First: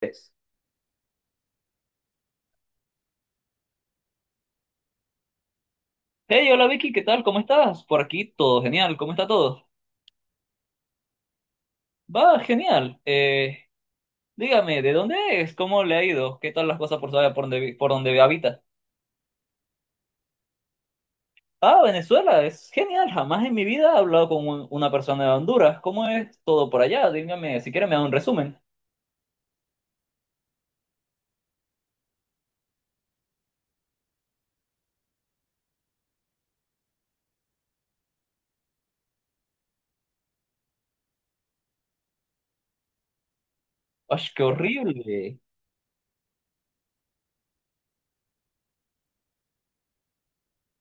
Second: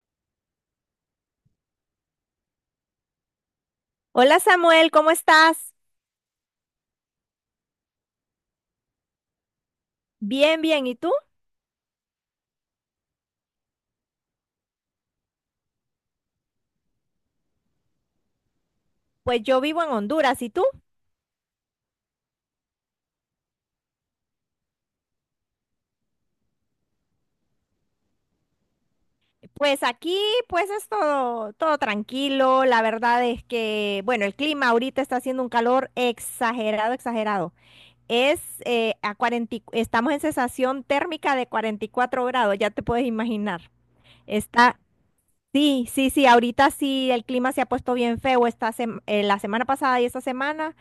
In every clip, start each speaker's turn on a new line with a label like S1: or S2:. S1: Tres.
S2: Hola Samuel, ¿cómo estás?
S1: Hey, hola Vicky, ¿qué tal? ¿Cómo estás? Por aquí todo genial, ¿cómo está todo?
S2: Bien, bien. ¿Y tú?
S1: Va, genial. Dígame, ¿de dónde es? ¿Cómo le ha ido? ¿Qué tal las cosas por saber por dónde, por dónde habita?
S2: Pues yo vivo en Honduras. ¿Y tú?
S1: Ah, Venezuela, es genial. Jamás en mi vida he hablado con una persona de Honduras. ¿Cómo es todo por allá? Dígame, si quiere me da un resumen.
S2: Pues aquí, pues es todo, todo tranquilo. La verdad es que, bueno, el clima ahorita está haciendo un calor exagerado, exagerado. Es a 40, estamos en sensación térmica de 44 grados, ya te puedes imaginar.
S1: ¡Ay, qué
S2: Está
S1: horrible!
S2: sí, sí, sí, ahorita sí el clima se ha puesto bien feo la semana pasada y esta semana,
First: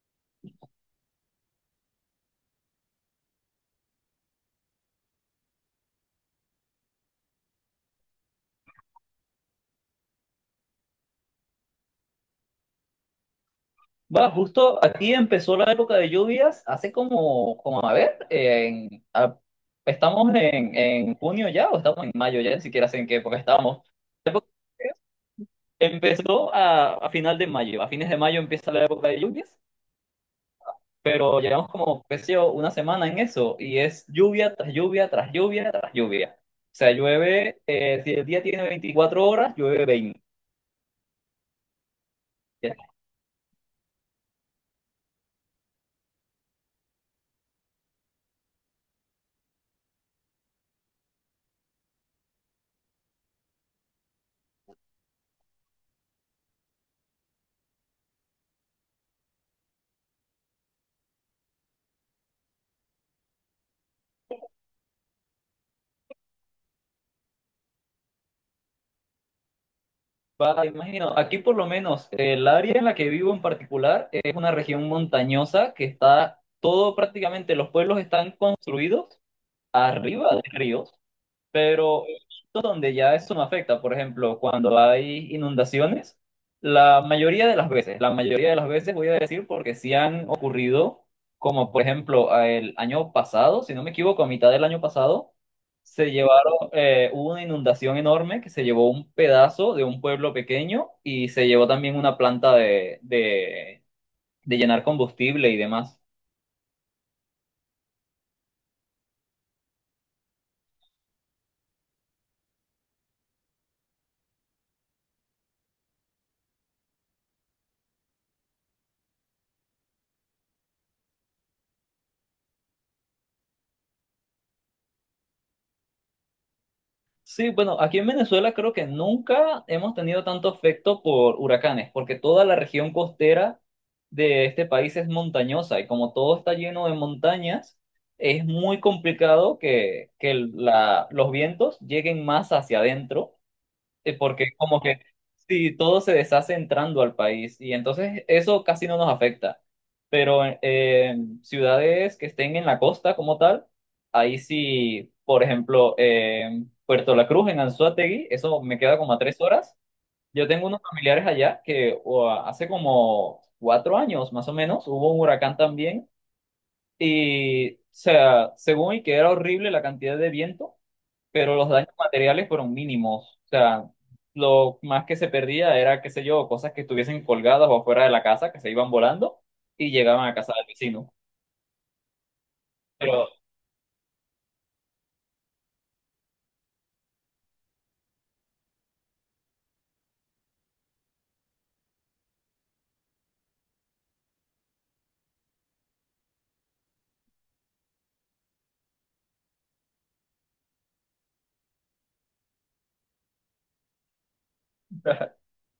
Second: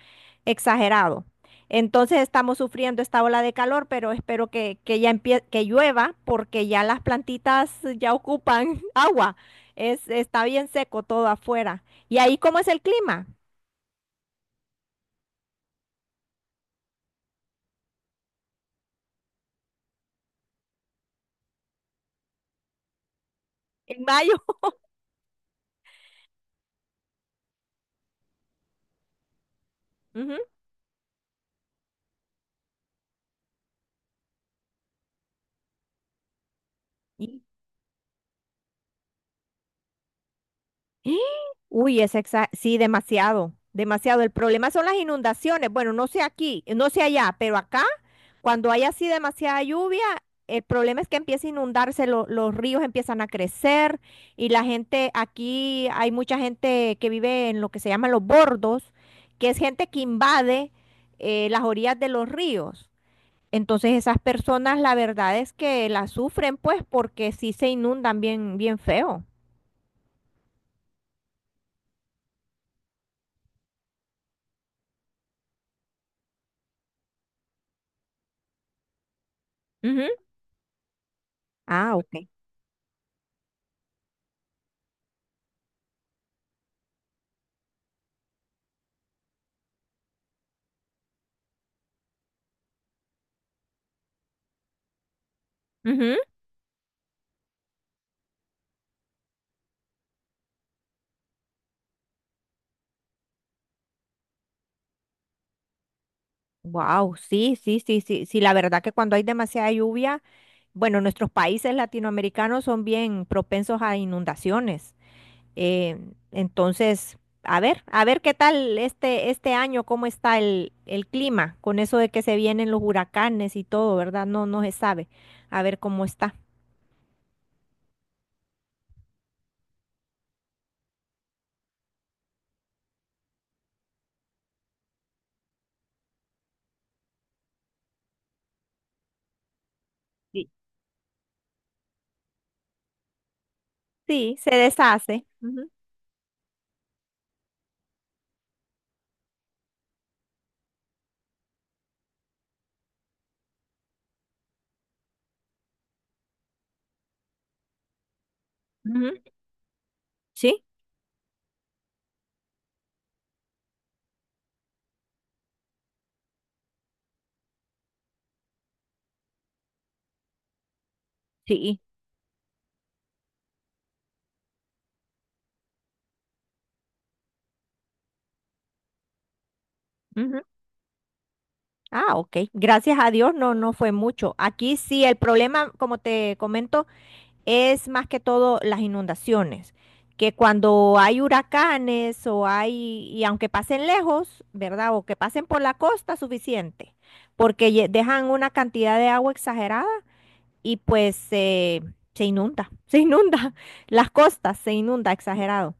S2: exagerado. Entonces estamos sufriendo esta ola de calor, pero espero que ya empie que llueva porque ya las plantitas ya ocupan agua. Es, está bien seco todo afuera. ¿Y ahí cómo es el clima?
S1: Va, justo aquí empezó la época de lluvias, hace como, como a ver, estamos en junio ya o estamos en mayo ya, ni siquiera sé en qué época estamos.
S2: En
S1: La
S2: mayo.
S1: época de lluvias empezó a final de mayo, a fines de mayo empieza la época de lluvias,
S2: Ujú.
S1: pero llevamos como, qué sé yo, una semana en eso y es lluvia tras lluvia tras lluvia tras lluvia. O sea,
S2: Y-
S1: llueve, si el día tiene 24 horas, llueve 20.
S2: ¡Ah! Uy, sí, demasiado, demasiado. El problema son las inundaciones. Bueno, no sé aquí, no sé allá, pero acá. Cuando hay así demasiada lluvia, el problema es que empieza a inundarse, los ríos empiezan a crecer y la gente, aquí hay mucha gente que vive en lo que se llaman los bordos, que es gente que invade las orillas de los ríos. Entonces esas personas la verdad es que las sufren pues porque sí se inundan bien, bien feo.
S1: Va, imagino, aquí por lo menos el área en la que vivo en particular es una región montañosa que está todo prácticamente, los pueblos están construidos
S2: Ujú.
S1: arriba de ríos.
S2: Ah,
S1: Pero he
S2: ok.
S1: visto donde ya eso no afecta, por ejemplo, cuando hay inundaciones, la mayoría de las veces, la mayoría de las veces voy a decir porque sí han ocurrido, como por ejemplo a el año pasado, si no me equivoco, a mitad del año pasado, se llevaron, hubo una inundación enorme que se llevó un pedazo de un pueblo pequeño y se llevó también una planta de llenar combustible y demás.
S2: Wow, sí, sí, sí, sí, sí, la verdad que cuando hay demasiada lluvia. Bueno, nuestros países latinoamericanos son bien propensos a inundaciones. Eh, entonces, a ver qué tal este, este año, cómo está el clima, con eso de que se vienen los huracanes y todo, ¿verdad? No, no se sabe. A ver cómo está.
S1: Sí, bueno, aquí en Venezuela creo que nunca hemos tenido tanto afecto por huracanes, porque toda la región costera de este país es montañosa y como todo está lleno de montañas, es muy complicado que
S2: Sí.
S1: los vientos lleguen más hacia adentro
S2: Sí,
S1: porque
S2: se
S1: como que
S2: deshace.
S1: sí, todo se deshace entrando al país y entonces eso casi no nos afecta. Pero en ciudades que estén en la costa como tal, ahí sí, por ejemplo, Puerto La Cruz, en Anzoátegui, eso me queda
S2: Ujú,
S1: como a
S2: ujú.
S1: 3 horas. Yo
S2: Sí,
S1: tengo unos familiares allá hace como 4 años más o menos hubo un huracán también y, o sea, según y que era horrible la cantidad de viento, pero los
S2: sí.
S1: daños materiales fueron mínimos. O sea, lo más que se perdía era, qué sé yo, cosas que estuviesen colgadas o afuera de la casa, que se iban volando y llegaban a
S2: Ujú.
S1: casa del vecino.
S2: Ah, ok. Gracias a
S1: Pero
S2: Dios, no, no fue mucho. Aquí sí, el problema, como te comento, es más que todo las inundaciones, que cuando hay huracanes o hay, y aunque pasen lejos, ¿verdad? O que pasen por la costa, suficiente, porque dejan una cantidad de agua exagerada y pues se inunda, se inunda, las costas se inunda exagerado.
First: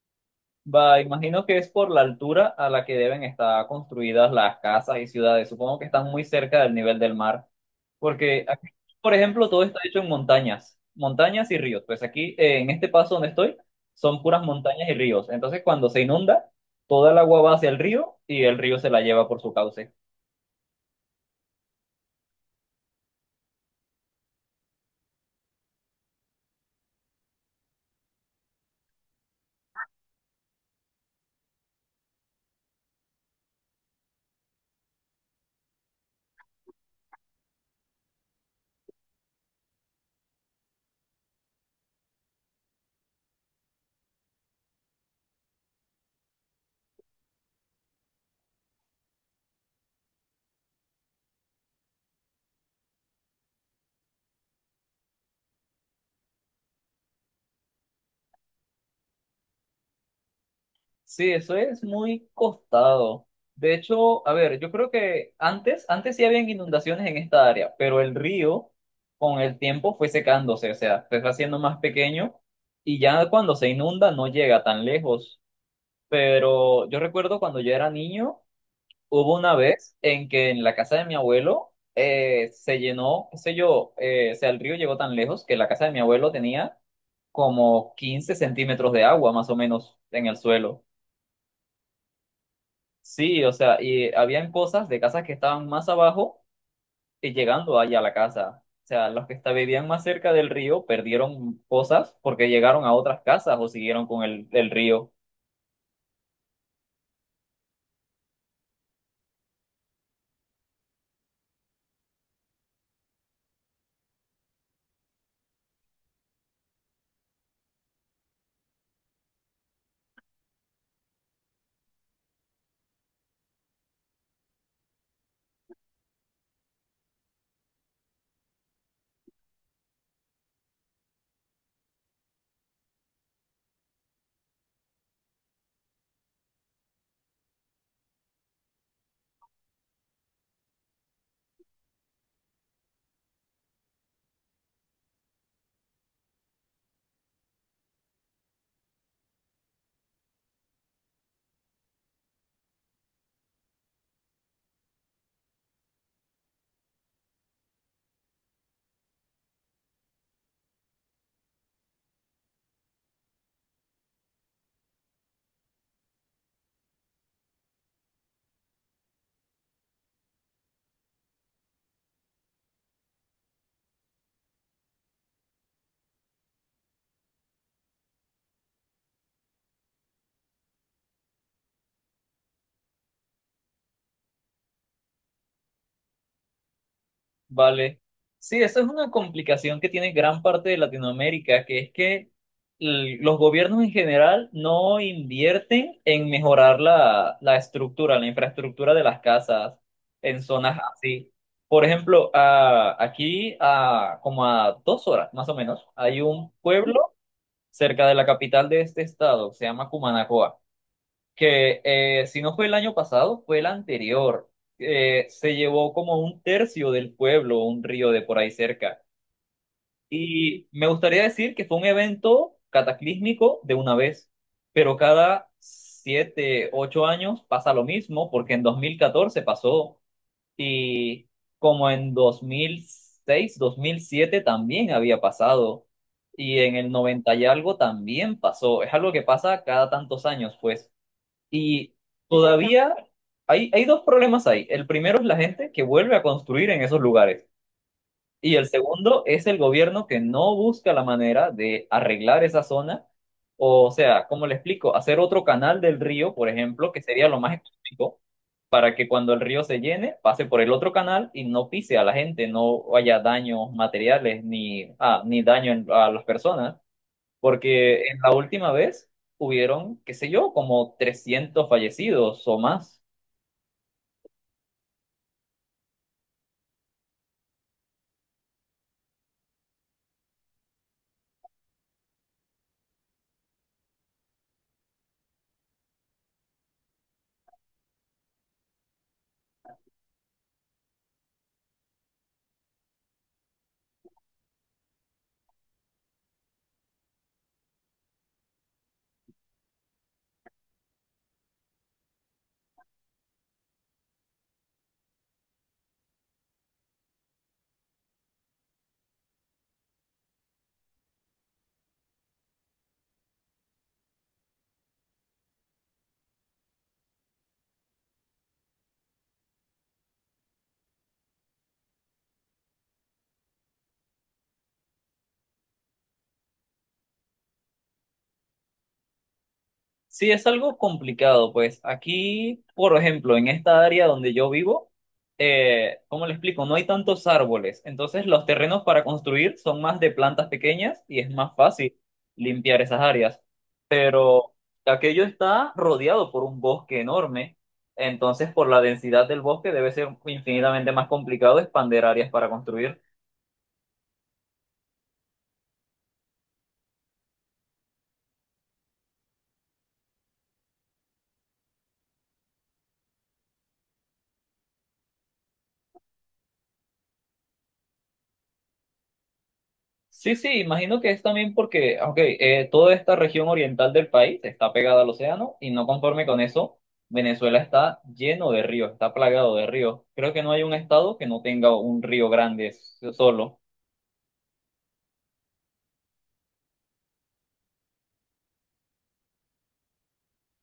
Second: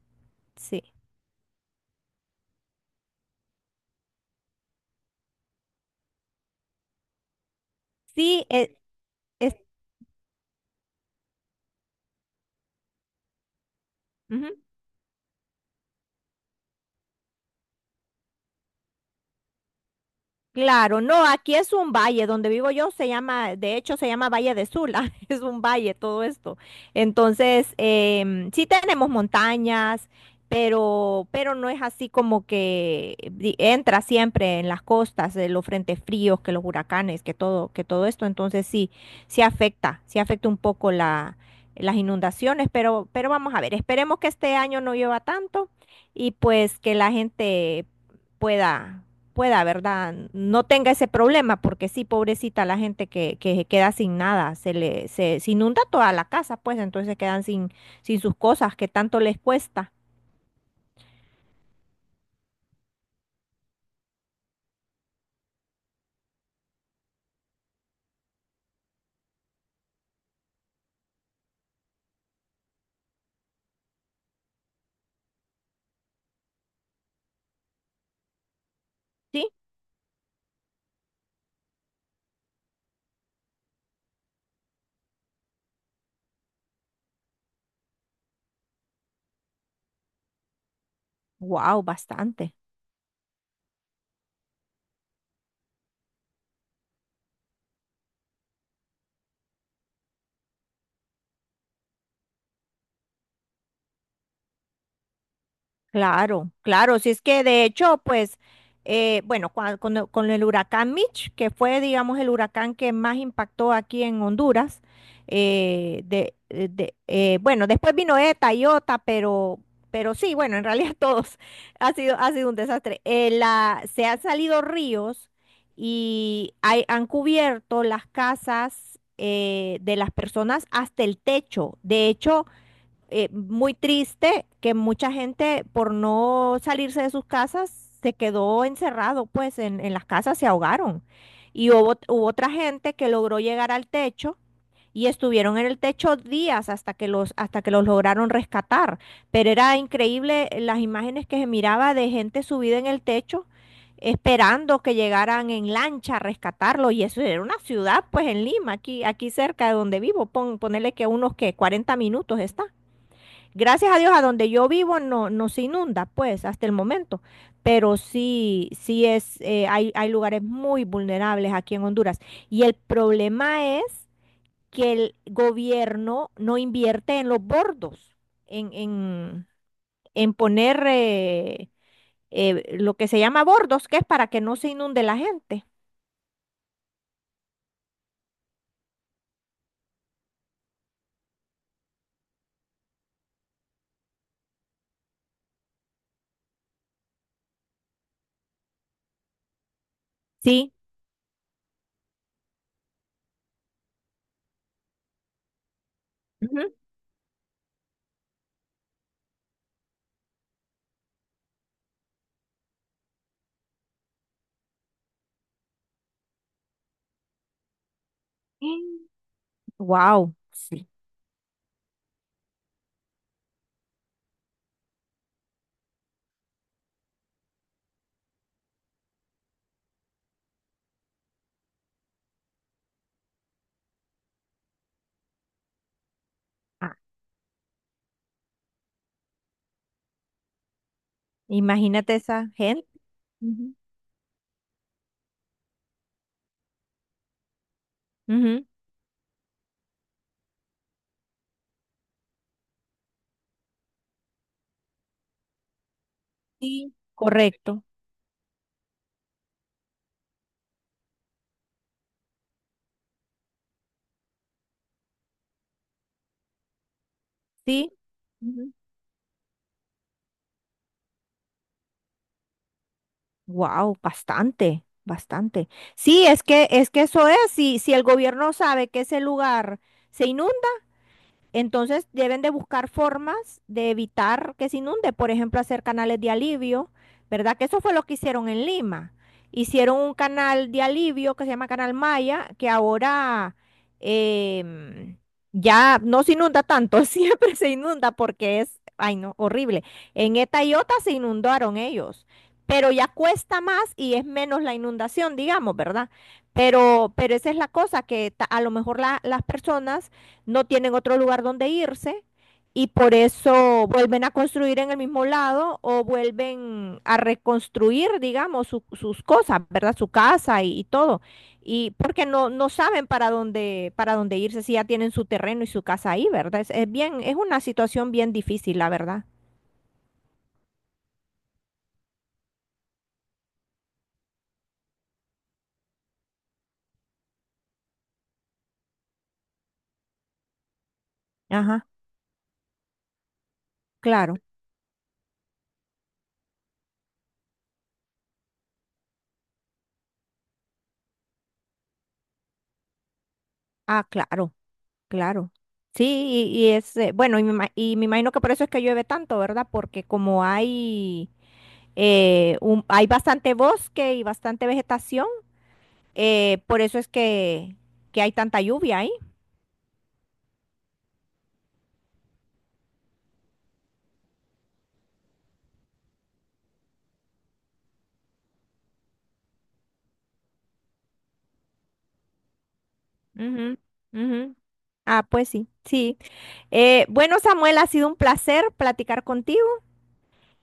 S2: Sí,
S1: va, imagino que es por la altura a la que deben estar construidas las casas y ciudades. Supongo que están muy cerca del nivel del mar, porque
S2: sí,
S1: aquí, por ejemplo,
S2: es,
S1: todo está hecho en montañas, montañas y ríos. Pues aquí, en este paso donde estoy, son puras
S2: ujú.
S1: montañas y ríos. Entonces, cuando se inunda, toda el agua va hacia el río y el río se la lleva por su cauce.
S2: Claro, no, aquí es un valle, donde vivo yo se llama, de hecho se llama Valle de Sula, es un valle todo esto. Entonces, sí tenemos montañas, pero no es así como entra siempre en las costas, los frentes fríos, que los huracanes, que todo esto. Entonces sí, sí afecta un poco la, las inundaciones, pero vamos a ver, esperemos que este año no llueva tanto y pues que la gente pueda pueda, ¿verdad? No tenga ese problema, porque sí, pobrecita la gente que se queda sin nada, se inunda toda la casa, pues entonces quedan sin, sin sus cosas que tanto les cuesta.
S1: Sí, eso es muy costado. De hecho, a ver, yo creo que antes, antes sí habían inundaciones en esta área, pero el río con el tiempo fue secándose, o sea, se fue haciendo más pequeño y ya cuando se inunda no llega tan lejos. Pero yo recuerdo cuando yo era niño, hubo
S2: Sí,
S1: una vez en que en la casa de mi abuelo se llenó, qué sé yo, o sea, el río llegó tan lejos que la casa de mi abuelo tenía como 15 centímetros de agua más o menos en el suelo.
S2: wow, bastante.
S1: Sí, o sea, y habían cosas de casas que estaban más abajo y llegando allá a la casa. O sea, los que vivían más cerca del río perdieron cosas porque llegaron a otras casas o siguieron con el río.
S2: Claro, claro, si es que de hecho, pues, bueno, con el huracán Mitch, que fue, digamos, el huracán que más impactó aquí en Honduras, bueno, después vino ETA y OTA, pero sí, bueno, en realidad todos ha sido un desastre. Se han salido ríos han cubierto las casas de las personas hasta el techo. De hecho, muy triste que mucha gente por no salirse de sus casas se quedó encerrado, pues en las casas se ahogaron. Y hubo, hubo otra gente que logró llegar al techo y estuvieron en el techo días hasta que los lograron rescatar. Pero era increíble las imágenes que se miraba de gente subida en el techo esperando que llegaran en lancha a rescatarlo y eso era una ciudad pues en Lima, aquí, aquí cerca de donde vivo, ponerle que unos que 40 minutos está. Gracias a Dios, a donde yo vivo no, no se inunda, pues, hasta el momento. Pero sí, sí es, hay, hay lugares muy vulnerables aquí en Honduras. Y el problema es que el gobierno no invierte en los bordos, en, en, en poner lo que se llama bordos, que es para que no se inunde la gente.
S1: Vale. Sí, esa es una complicación que tiene gran parte de Latinoamérica, que es que los gobiernos en general no invierten en mejorar la estructura, la infraestructura de las casas en
S2: Sí.
S1: zonas así. Por ejemplo, aquí a como a 2 horas más o menos, hay un pueblo cerca de la capital de este estado, se llama Cumanacoa que si no fue el año pasado, fue el anterior. Se llevó como un tercio del pueblo, un río de por ahí cerca.
S2: Wow.
S1: Y me
S2: Sí.
S1: gustaría decir que fue un evento cataclísmico de una vez, pero cada 7, 8 años pasa lo mismo, porque en 2014 pasó y como en 2006 2007 también había pasado. Y en el
S2: Ah,
S1: 90 y algo también pasó. Es algo que pasa cada tantos años, pues. Y
S2: imagínate esa gente.
S1: todavía
S2: Ujú.
S1: hay dos problemas ahí. El primero es la gente que vuelve a construir en esos lugares. Y el
S2: Ujú,
S1: segundo es el gobierno que no busca la manera de arreglar esa zona. O sea, cómo le explico, hacer otro canal del río, por ejemplo,
S2: sí,
S1: que sería lo más
S2: correcto.
S1: económico, para que cuando el río se llene, pase por el otro canal y no pise a la gente, no haya daños materiales ni daño a las personas.
S2: Sí.
S1: Porque en la última vez hubieron, qué sé yo, como 300 fallecidos o más.
S2: Wow, bastante, bastante. Sí, es que eso es, si el gobierno sabe que ese lugar se inunda, entonces deben de buscar formas de evitar que se inunde, por ejemplo, hacer canales de alivio, ¿verdad? Que eso fue lo que hicieron en Lima. Hicieron un canal de alivio que se llama Canal Maya, que ahora em, ya no se inunda tanto, siempre se inunda porque es, ay no, horrible. En Eta y Ota se inundaron ellos, pero ya cuesta más y es menos la inundación, digamos, ¿verdad? Pero esa es la cosa, a lo mejor las personas no tienen otro lugar donde irse y por eso vuelven a construir en el mismo lado o vuelven a reconstruir, digamos, sus cosas, ¿verdad? Su casa y todo. Y porque no, no saben para dónde irse si ya tienen su terreno y su casa ahí, ¿verdad? Es bien, es una situación bien difícil, la verdad.
S1: Sí, es algo complicado, pues aquí, por ejemplo, en esta área donde yo vivo, ¿cómo le explico? No hay tantos árboles, entonces los terrenos para construir son más de plantas pequeñas y es más
S2: Ajá,
S1: fácil limpiar esas áreas.
S2: claro.
S1: Pero aquello está rodeado por un bosque enorme, entonces por la densidad del bosque debe ser infinitamente más complicado expander áreas para construir.
S2: Ah, claro, claro. Sí, y es, bueno, y me imagino que por eso es que llueve tanto, ¿verdad? Porque como hay hay bastante bosque y bastante vegetación, por eso es que hay tanta lluvia ahí.
S1: Sí, sí, imagino que es también porque, ok, toda esta región oriental del país está pegada al océano y no conforme con eso, Venezuela está lleno de ríos, está plagado de ríos. Creo que no hay un estado que no tenga un río grande solo.
S2: Ujú, ujú. Ah, pues sí, sí. Bueno, Samuel, ha sido un placer platicar contigo.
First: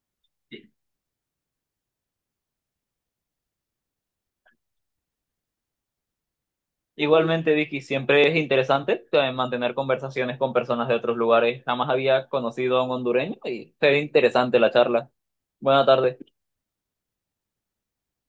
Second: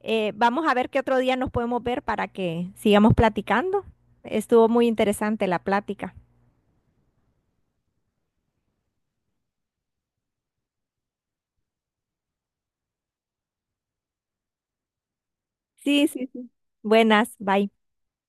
S2: Vamos a ver qué otro día nos podemos ver para que sigamos platicando. Estuvo muy interesante la plática.
S1: Igualmente, Vicky, siempre es interesante mantener conversaciones con personas de otros lugares. Jamás había conocido a un hondureño y fue interesante la charla. Buena
S2: Sí,
S1: tarde.
S2: sí, sí. Buenas, bye.